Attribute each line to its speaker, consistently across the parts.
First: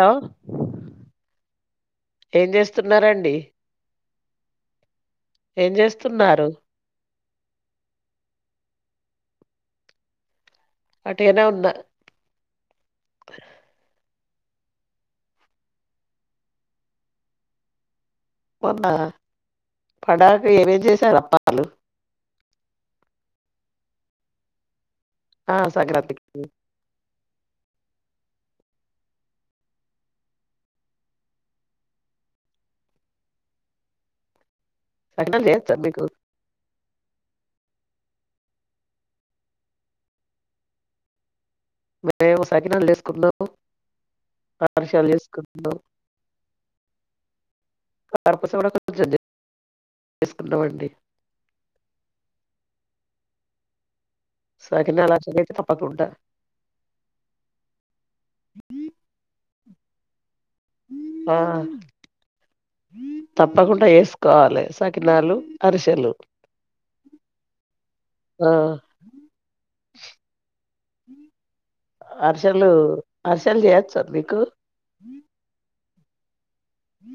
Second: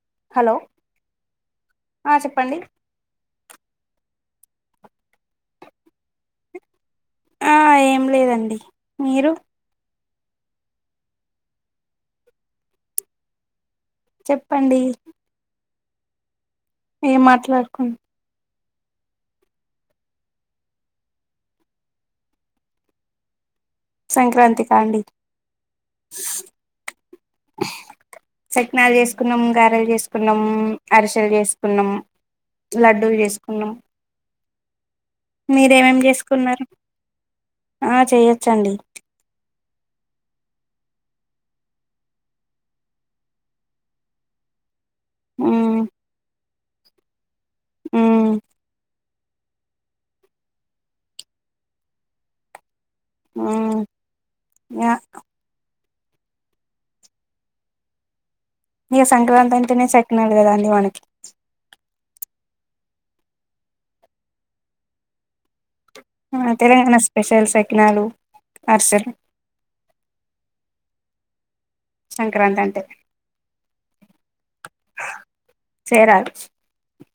Speaker 1: Hello
Speaker 2: ఆ
Speaker 1: ఏం
Speaker 2: చెప్పండి
Speaker 1: చేస్తున్నరండి ఏం చేస్తున్నారు
Speaker 2: ఆ ఏం లేదండి మీరు
Speaker 1: అటినా ఉంద
Speaker 2: చెప్పండి ఏం మాట్లాడుకుం
Speaker 1: మొంద పడాక ఏమేం చేశారు అప్పాలు
Speaker 2: సంక్రాంతి కాండి
Speaker 1: ఆ సంక్రాతికి
Speaker 2: సకినాలు చేసుకున్నాం గారెలు చేసుకున్నాంఅరిసెలు చేసుకున్నాం లడ్డుూ చేసుకున్నాం
Speaker 1: సకినాలు చేయొచ్చా
Speaker 2: మీరేమేం
Speaker 1: మీకు
Speaker 2: చేసుకున్నారు ఆ చేయొచ్చండి
Speaker 1: మేమేమో సకినాలు వేసుకున్నాము అరిసెలు చేసుకుంటాం
Speaker 2: మ్మ్ మ్మ్
Speaker 1: [inaudible] తీసుకుందామండి
Speaker 2: ఆ
Speaker 1: సకినాలు [inaudible] [inaudible]
Speaker 2: నే సె [inaudible] దాన్ మనకి
Speaker 1: ఆ తప్పకుండా వేసుకోవాలి సకినాలు అరిసెలు
Speaker 2: ఆ తెలంగాణ స్పెషల్ సకినాలు
Speaker 1: ఆ
Speaker 2: అర్సలు
Speaker 1: అరిసలు అరిసలు చేయొచ్చ మీకు
Speaker 2: చేయరా
Speaker 1: హ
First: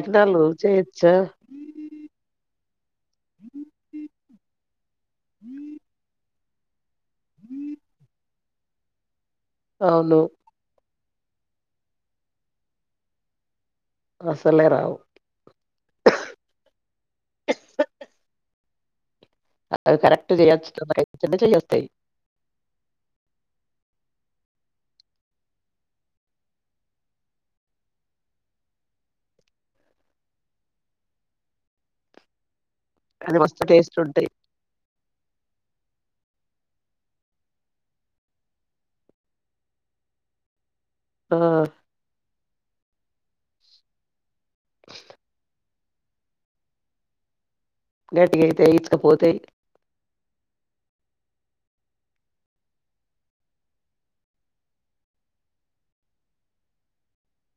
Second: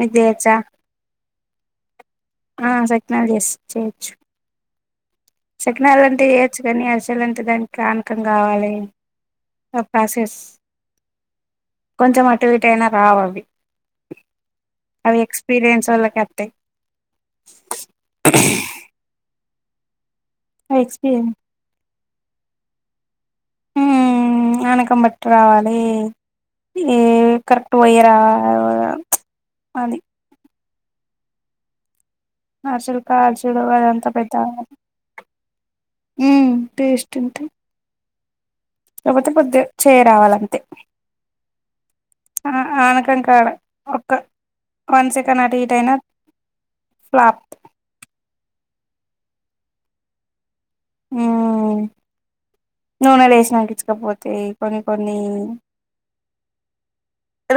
Speaker 2: మీకు చేయొచ్చా
Speaker 1: చేయచ్చ
Speaker 2: ఆ సక్నాల చెస్ చేయొచ్చు సక్నాాలంటిే చె చ్చు కానీ అస్ లంటే దాని కానీ పని కావాలి ఆ
Speaker 1: అవును
Speaker 2: ప్రసెస్ కొంచెం అటు ఇటు అయినా రావివ్వి
Speaker 1: అసలే రావు
Speaker 2: అవి ఎక్స్పీరియన్స్ ఒళ్ళకే అతై [unintelligible]
Speaker 1: అద్ కరెక్ క్ట చేయేచ్చు తొదరెక్తేనే చేయ్యొ తై
Speaker 2: హు పానకం బట్టి రావాలే ఈ కరెక్ట్ పోయ్యి రా అది హర్షల్
Speaker 1: కానీ
Speaker 2: కాల్చలు
Speaker 1: మస్తు టేస్ట్
Speaker 2: అదంతా
Speaker 1: ఉంటాయి
Speaker 2: పెద్ద హు టెస్ట్ ఉంటాయి కాపోతే కొద్దిగా చేయరావాలంతే
Speaker 1: ఆ
Speaker 2: ఆ ఆనకం కాడ ఒక వన్ సెకండ్ అటు ఇటు అయినా ఫ్లాప్త్
Speaker 1: గట్కి అయితయ్ ఇచ్చుక పోతేాయి
Speaker 2: హు నూనె లేసిినంకించ్చుకపోతేాయి కొన్ని కొన్ని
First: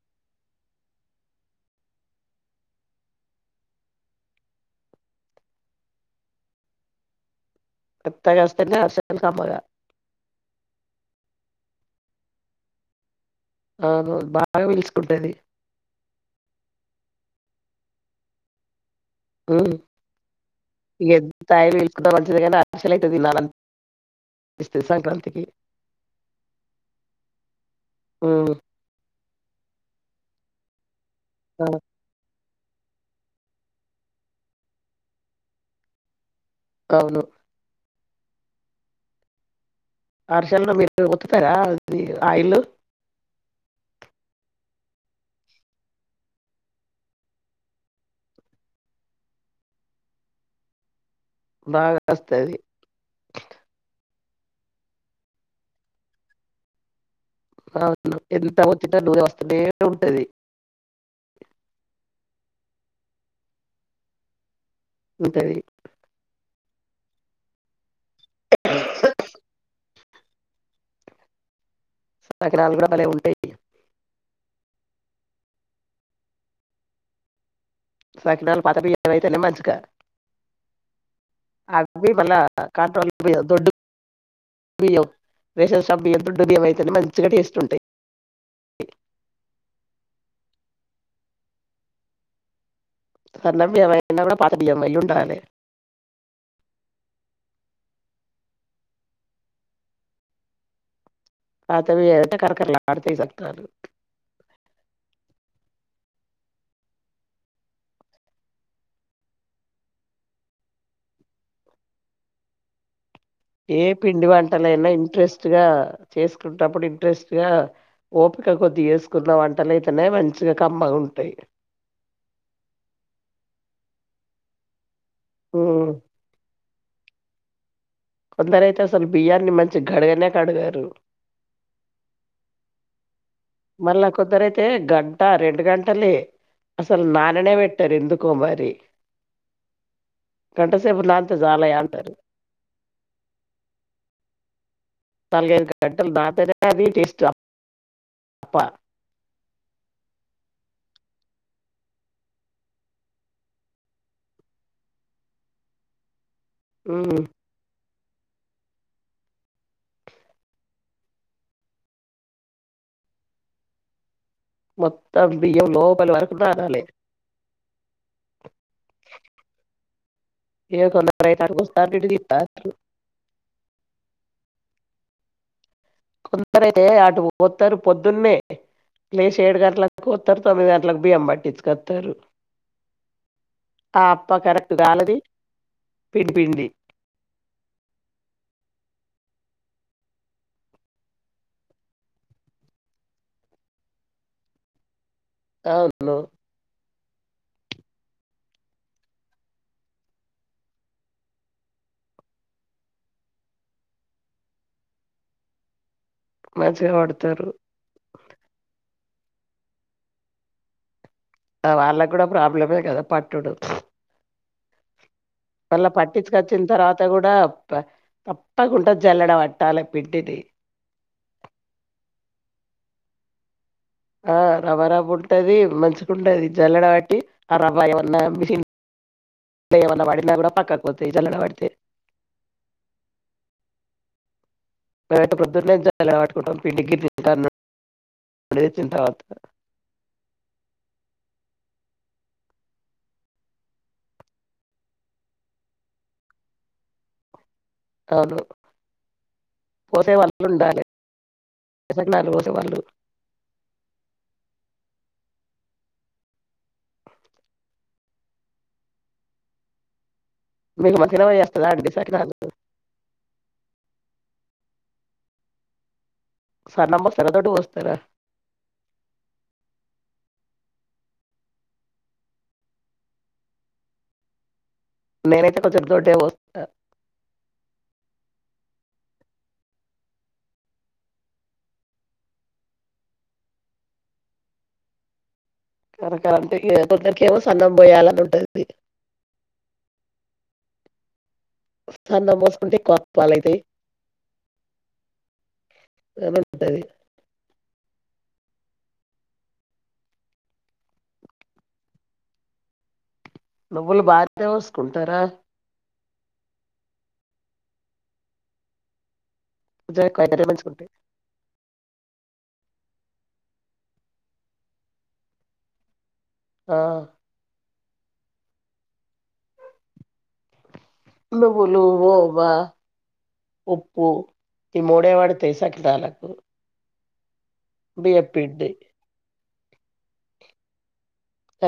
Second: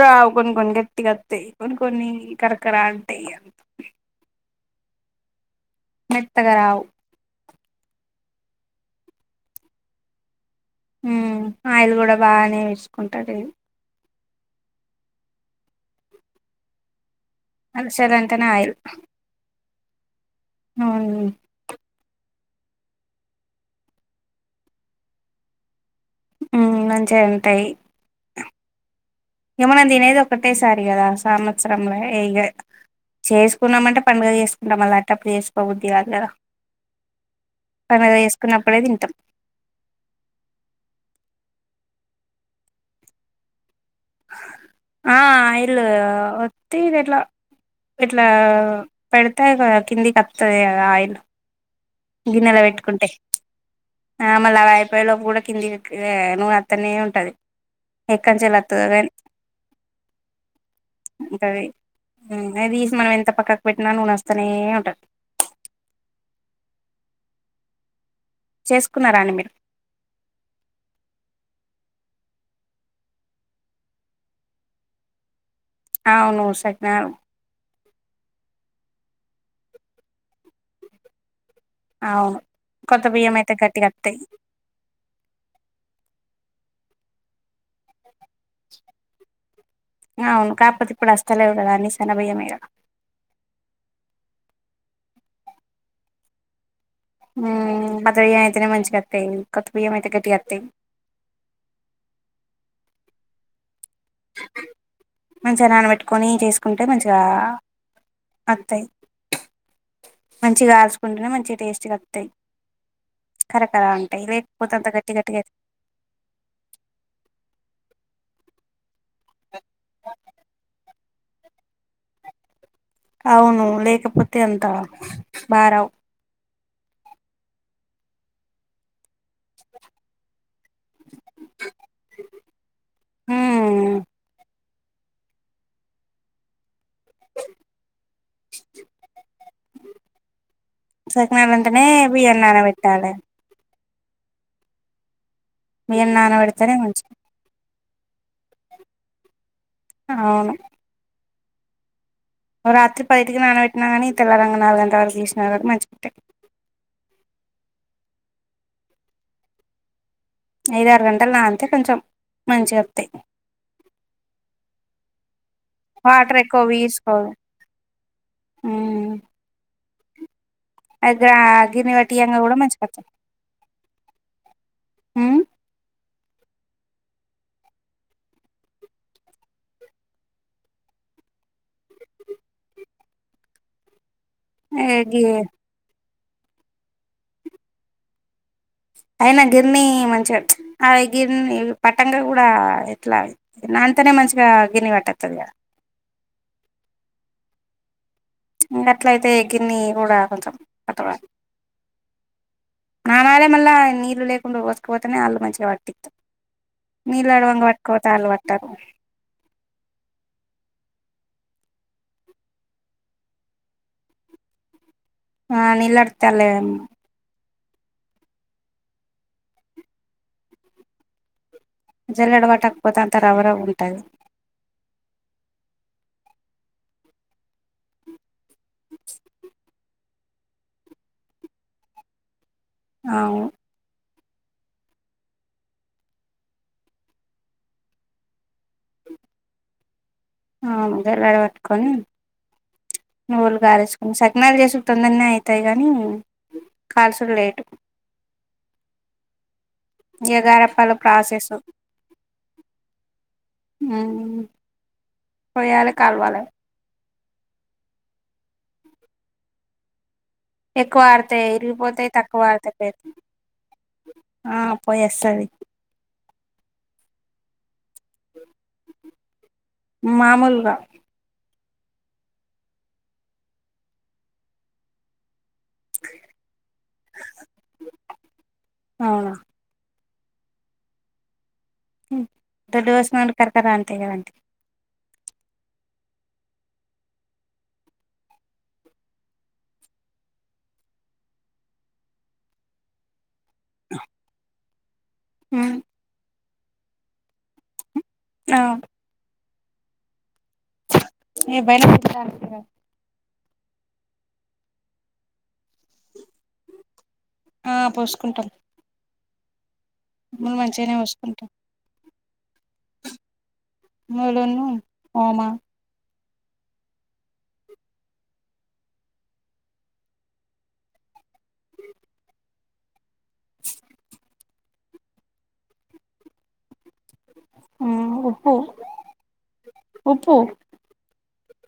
Speaker 2: రావు కొన్ని కొన్ని గట్టిగాత్తాయి కొన్ని కొన్ని కరకరా అంటాయి మెత్తగరావు
Speaker 1: మేత్తగాస్తేనే హర్షాలు కమ్మగా
Speaker 2: హు ఆయిల్ కూడా బాగానే పిర్సుకుంటాది ఇది
Speaker 1: అవునవును బాగా పీల్చుకుంటది
Speaker 2: హర్షల్ అంటేనే ఆయిల్
Speaker 1: హు ఇగ ఎం తాయిల్ పిల్ కున్న మంచిదే కానీ హర్షల్ అయితె తినలనిపిస్తది సంక్రాంతికి
Speaker 2: ఉ మంచిగ ఉంటాయి
Speaker 1: హ్మ్
Speaker 2: ఇగ మనం తినేది ఒకటే సారి కదా
Speaker 1: ఆ
Speaker 2: సంవత్సరంల ఏగ చేసుకున్నామంటే పండుగ చేసుకుంటాం మళ్ళా అట్టేప్పుడు చేసుకోబుద్దు కాదు కదా
Speaker 1: అవును
Speaker 2: పండుగకు వేసుకున్నప్పుడే తింటాం
Speaker 1: హర్షల్ [unintelligible] ఒత్తుతారా మీ ఆయిన్లు
Speaker 2: ఆ ఆయిల్ ఒత్తి ఆ అట్లా ఇట్లా పెడతరు కదా కిందికి వత్తది కదా ఆయిల్
Speaker 1: బాగా వస్తది
Speaker 2: గిన్నెల పెట్టుకుంటే ఆ మళ్ళ అవి అయిపోయే లోపు కూడా కిందికి నూనె అత్తనే ఉంటది
Speaker 1: అవును
Speaker 2: ఎక్కంచెలి
Speaker 1: ఎంత
Speaker 2: వత్తదో
Speaker 1: వత్తిన
Speaker 2: గాని
Speaker 1: నూనె వస్తనే ఉంటది
Speaker 2: ఉంటది అది తీసి మనం ఎంత పక్కకు పెట్టినా నూన వస్తానే ఉంటాయి
Speaker 1: అంతది
Speaker 2: చేసుకున్నారా అండి మీరు
Speaker 1: సకరాలు కూడా భలే ఉంటాయి
Speaker 2: ఆ అవును సజ్ఞ
Speaker 1: సకినాలు పాత వైతేనేమంచిక ఆబ మళ్ళ
Speaker 2: అవును
Speaker 1: కట్
Speaker 2: కొత్త బియ్యం అయితే గట్టిగా వత్తయి
Speaker 1: దడ్డుయ రేషన్ షాపు రడ్డు బియ్య అయితే మంచిగా టేస్ట్ ఉంటాయి.
Speaker 2: అవును కాకపోతే ఇప్పుడు వస్తలేవు కదా అన్ని సన్న బియ్యమే కద
Speaker 1: సన్న బియ్యం అయినా కూడా పాత బియ్యం అయ్ ఉండాలే
Speaker 2: మదరయ్యం అయితేనే మంచిగా వస్తాయి కొత్త బియ్యం అయితే గట్టిగా వస్తాయి
Speaker 1: ఆతే మీ ఎట కక లాడతే సత
Speaker 2: కొని చేసుకుంటే మంచిగా వత్తాయి మంచిగా కాల్చుకుంటేనే మంచిగా టేస్ట్గా వస్తాయి
Speaker 1: ఏ పిండి వంటలైనా
Speaker 2: గట్టిగా
Speaker 1: ఇంట్రెస్ట్ గా చేసుకుంటప్పుడు ఇంట్రెస్ట్ గా ఓపి క తీ కున్న వంటలు అయితేనే మంచిగా కమ్మగా ఉంటాయి టాయ్
Speaker 2: అవును లేకపోతె అంతా బారవు
Speaker 1: ఉమ్. కొందరయితే అసలు బియ్యాన్ని మంచి గడగనే కడగరు
Speaker 2: హ
Speaker 1: మళ్ళా కొందరైతే గంట రెండు గంటలే అసలు నాన్నే పెట్టారు ఎందుకో మరి గంట సేపు నానితే చాలయా
Speaker 2: సకినాలంటేనె
Speaker 1: అంటారు
Speaker 2: బియ్యం నానబెట్టాలి
Speaker 1: నాలుగ కెట్టల్ దాత
Speaker 2: నానబెడితేనే
Speaker 1: వీటి
Speaker 2: మంచిది
Speaker 1: ఇష్టం అబ్బా
Speaker 2: అవును రాత్రి పైకి నానబెటినా కానీ తెల్లారంగ నాలుగు గంటల వరకు చసిన కానీ మంచిపట్టాయి
Speaker 1: ఆ
Speaker 2: ఐద ఆరు గంటలు నానితే కొంచం మంచిగతై
Speaker 1: మొత్తం బియ్యం లోపలి వరకు నానాలే
Speaker 2: అ
Speaker 1: ఏ
Speaker 2: అగ
Speaker 1: కొందరైతే అటు
Speaker 2: అగ్ని
Speaker 1: వస్తారు ఇటు
Speaker 2: వటి అంగా గుడ
Speaker 1: తిత్తారు
Speaker 2: మంచిగా హ్మ్
Speaker 1: కొందరే అటు పోస్తారు పొద్దున్నే లెషి ఏడు గంటలలకు పోస్తారు తొమ్మిది గంటలకు బియ్యం పట్టించుకోస్తారు అప్పా
Speaker 2: ఏ
Speaker 1: కరెక్ట్గాలది
Speaker 2: గి
Speaker 1: పిండిపిడి
Speaker 2: అయినా గిర్నీ మంచిగా ఉచ్చ అ గిరిని పట్టక కూడా ఎట్లా నాతోనే మంచిగా గిరిన్నె పట్టదు
Speaker 1: అవును
Speaker 2: ఇంక అట్ల అయితే గిన్ని కూడా కొంచెం కట్టవాలి నానాలే మళ్ళా నీళ్ళు లేకుండు పోసుకపోతేనే వాళ్ళు మంచిగా పట్టి
Speaker 1: మంచిగా పడతారు
Speaker 2: మీలాడువాంగా వాట్కోవత అల్వాట్ త
Speaker 1: వాళ్ళకి కుడా ప్రాబ్లమే కదా పట్టుడు
Speaker 2: ఆ
Speaker 1: మళ్ళ
Speaker 2: నీళ్ళడతలే
Speaker 1: పట్టిచ్కాచ్చినా తర్వాత కూడా మెత్తగ జల్లెడ వట్టాలి పిట్టిది
Speaker 2: జల్లెడ పట్టకపోతే అంతా రవ్వ రవ్వ ఉ
Speaker 1: ఆ రవ్వ రవ్వ ఉంటది మంచి గుండధి జల్లడ బట్టి ఆ రబ్బాయిన్నా మిషీన్ [unintelligible] న కూడా పక్కకు పోతాయ్ జల్లెడ పడితే
Speaker 2: ఆవు
Speaker 1: మేమైతే పొద్దున్నే జల్లెడ పట్టుకుంటాం పిండిర గిట్ల [unintelligible] తిన్న తర్వాత
Speaker 2: జల్లెడ పట్టుకొని నువ్లు కారేసుకొని సకినాలు చేసు తొందరనే అవుతాయి కానీ కాల్సుడు లేటు
Speaker 1: అవును పోసే వాళ్ళు
Speaker 2: ఎగార
Speaker 1: ఉండాలి
Speaker 2: పలు ప్రాసెసు
Speaker 1: సకినాలు పోసే వాళ్ళు
Speaker 2: పొయ్యాలే కాల్వాలే
Speaker 1: మీకు
Speaker 2: ఎక్కువ
Speaker 1: మంచిగనే
Speaker 2: ఆరితే
Speaker 1: వస్తదా అండి
Speaker 2: విరిగిపోతాయి
Speaker 1: సకినాలు
Speaker 2: తక్కువ ఆరితే పే ఆ పొయ్యస్తది
Speaker 1: సనం సెర తోటి పొస్తరా
Speaker 2: మామూలుగా
Speaker 1: నేనైతే కొంచం తోటే పోస్తా
Speaker 2: ఆ దొడ్డు కోసిన అండ్ కరకరా అంటాయి కదండి
Speaker 1: కర కరంటే ఇక కొందరికి ఏమో సన్నం పోయాలని ఉంటది సన్న మోస్కుంటే కొప్పాలైతాయ్
Speaker 2: హ్మ్
Speaker 1: అంటది
Speaker 2: అవును ఏ భయలు పెడతా
Speaker 1: నువ్వులు బార్ తే వోస్కుంటరా
Speaker 2: ఆ పోసుకుంటాం
Speaker 1: ఉజా [unintelligible]
Speaker 2: ములు
Speaker 1: మంచిగుంటాయ్
Speaker 2: మంచిగానే పోసుకుంటాం మళన్న ఒమా
Speaker 1: ఆ ఇంద వులు ఒబా ఒప్పు ఈ మూడేవాడి తెసాకి తాలకు
Speaker 2: ఉ ఉప్పు, ఉప్పు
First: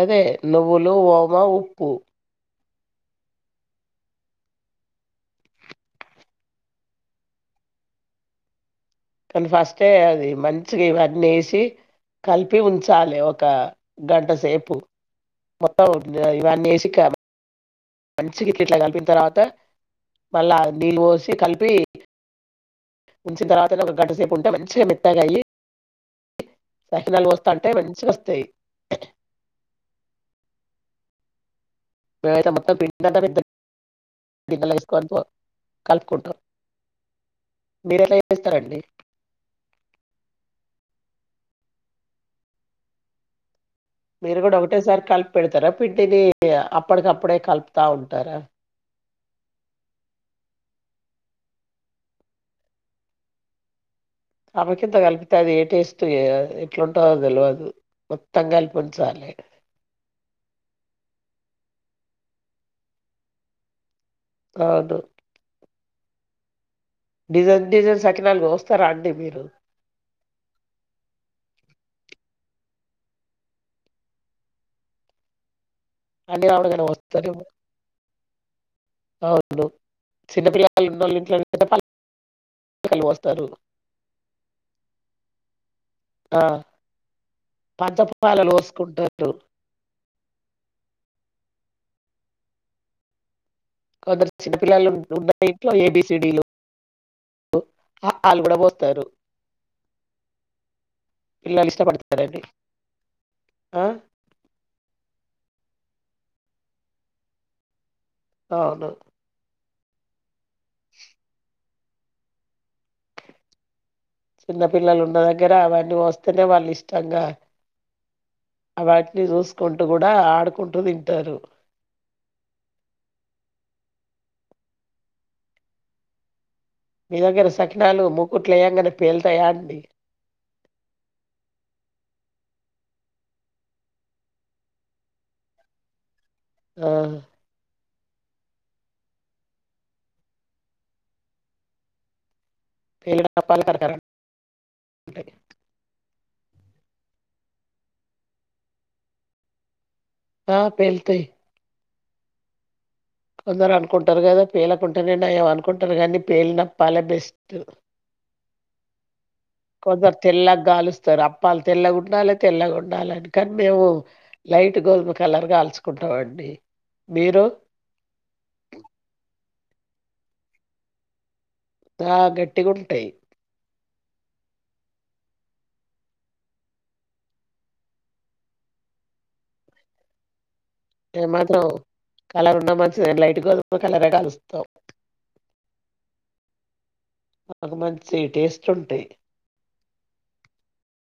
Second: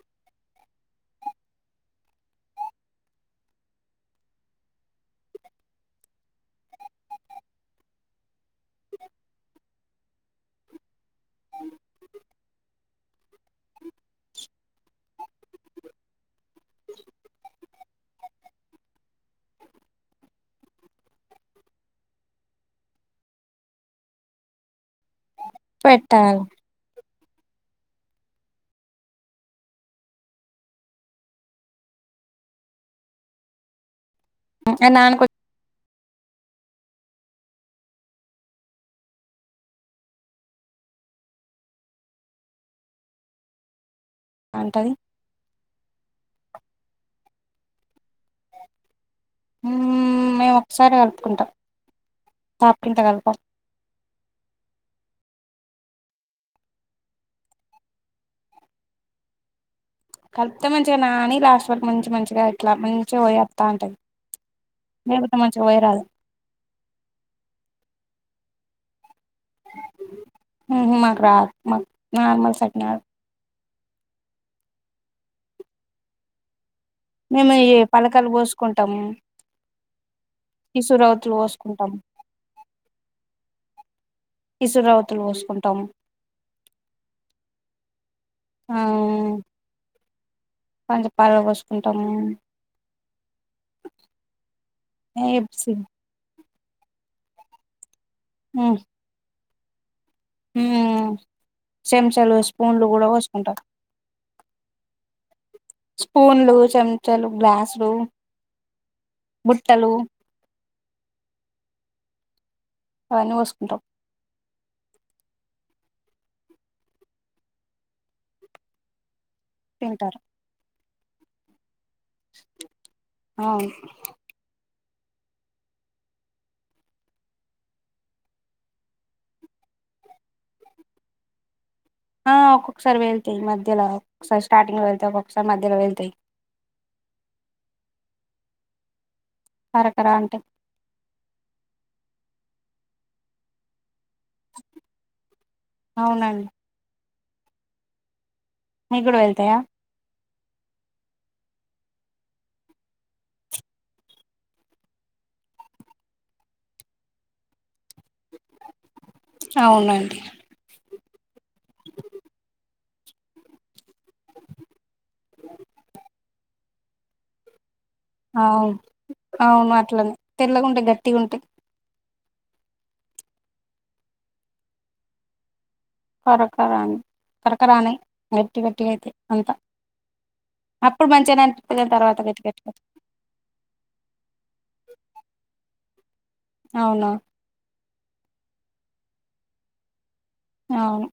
Speaker 1: అదే నువ్వులు, ఓమ, ఉప్పు కానీ ఫస్టే అది మంచిగా ఇవన్నీ వేసి కలిపి ఉంచాలి, ఒక గంటసేపు మొత్తం ఇవన్నీ వేసి క మంచి ఇ ఇట్లా కలిపిన తర్వాత మళ్ళా నీళ్ళు పోసి కలిపి, ఉంచిన్న తర్వాత ఒక గంట సేపు ఇంకా మంచిగా మెత్తగాయి.
Speaker 2: పెట్టాలి,
Speaker 1: సకినాలు పోస్తాంటే మంచిగా వస్తాయి. మీము ఐతే మొత్తం పిండి అంత పోతాం గిన్నెలా వేసి కలిపి
Speaker 2: నానకొ
Speaker 1: కలుపుకుంటాం మీరేలా ఏస్తారండి మీరు కూడా
Speaker 2: అంటది
Speaker 1: ఒకటేసారి కలిపి పెడతారా పిండిని అప్పటికప్పుడే, కల్పుతా ఉంటు ఉంటారా
Speaker 2: మేము ఒకసారి కలుపుకుంటాం తప్పకింత కలుపం
Speaker 1: తప్పకింత కలిపితే అది ఏ టేస్ట్ ఎట్లుంటందో తెలియదు మొత్తం కల్పించలి.
Speaker 2: కలిపితే మంచిగా నా అని లాస్ట్ వాళ్ళకు మంచి మంచిగా ఇట్లా మంచిగా పోయివాతంటది.
Speaker 1: అవును
Speaker 2: లేకుంటే మంచి గా పోయరాదు, [unintelligible]
Speaker 1: డిజైన్ డిజైన్ సకినాలు పోస్తారా, అండి మీరు
Speaker 2: ఉహు మాకు రాదు నార్మల్ సకి సకినాలు
Speaker 1: అన్ని రకాలు పోస్తాను,
Speaker 2: మేము ఏ పలకాలు పోసుకుంటాము,
Speaker 1: అవును చిన్నపిల్లలు
Speaker 2: ఇసురా
Speaker 1: ఉన్నోళ్ళ
Speaker 2: రావతులు
Speaker 1: ఇంట్లో
Speaker 2: పోసుకుంటాము.
Speaker 1: పాలు పోస్తారు
Speaker 2: ఇసురావతులు పోసుకుంటాం,
Speaker 1: ఆ పంచ పాలలు పోసుకుంటాన్రు.
Speaker 2: పంచ పాలలు పోసుకుంటమ్.
Speaker 1: కొందరు చిన్నపిల్లలు ఉంటరు. ఇంట్లో ఏబిసిడీలు, [unintelligible] అ ఆ లు కూడ పోస్తారు.
Speaker 2: హు
Speaker 1: పిల్లలు
Speaker 2: చెంచలు,
Speaker 1: ఇష్టపడతారండి
Speaker 2: స్పూన్లు కూడ పోసుకుంటాము.
Speaker 1: ఆ
Speaker 2: స్పూన్లు, చెంచలు, గ్లాస్లు
Speaker 1: అవును
Speaker 2: బుట్టలు అవన్నీ పోసుకుంటాం.
Speaker 1: చిన్న పిల్లలు ఉన్న దగ్గర అవన్నీ పోస్తేనే వాళ్ళు ఇష్టంగా అవన్, చూస్కుంటూ గూడ
Speaker 2: తింటారు
Speaker 1: ఆడుకుంటూ తిం తరు
Speaker 2: అవును
Speaker 1: మీ దగ్గర సకినాలు మూకుట్లేయంగానే పేల్తాయా అండి,
Speaker 2: ఆ ఒక్కొక్కసారి పేళ్తయి మధ్యల ఒక్కసారి స్టార్టింగ్ పేళ్తయి ఒక్కొక్కసారి మధ్యల పేళ్తయి
Speaker 1: ఆ
Speaker 2: కరకరా అంటయ్
Speaker 1: [unintelligible] అంటాయి
Speaker 2: అవునం మీక్ గుడా పేళ్తాయా
Speaker 1: ఆ పేల్తయ్ కొందరు అనుకుంటరు కదా పేలకుంటేనే నయం అనుకుంటారు గనీ పేలినపాలే బెస్ట్ కొందర్
Speaker 2: అవునండి
Speaker 1: తెల్ల గాలుస్ తారు అప్పాలు తెల్లగుండాలె తెల్లగుండాలే అని కానీ మేము లైట్ గోధుమ కలర్ కాల్చుకుంటమండి మీరు
Speaker 2: తెల్లగుంటె గట్టిగుంటాయ్
Speaker 1: ఆ గట్టిగుంటాయ్
Speaker 2: కరకరాన్ కరకర అనే గట్టి గట్టిగా అయితాయ్ అంతా అప్పుడు
Speaker 1: మేం
Speaker 2: మంచిగానే
Speaker 1: మాత్రం
Speaker 2: అనిపిత్తది గాని తర్వాత గట్టి
Speaker 1: కలర్
Speaker 2: గట్టిగా
Speaker 1: ఉన్న మంచిదేని లైట్ గోధుమ కలరే కాలుస్తాం.
Speaker 2: అవునా
Speaker 1: నాకు మంచి టేస్ట్ ఉంటయ్
Speaker 2: అవును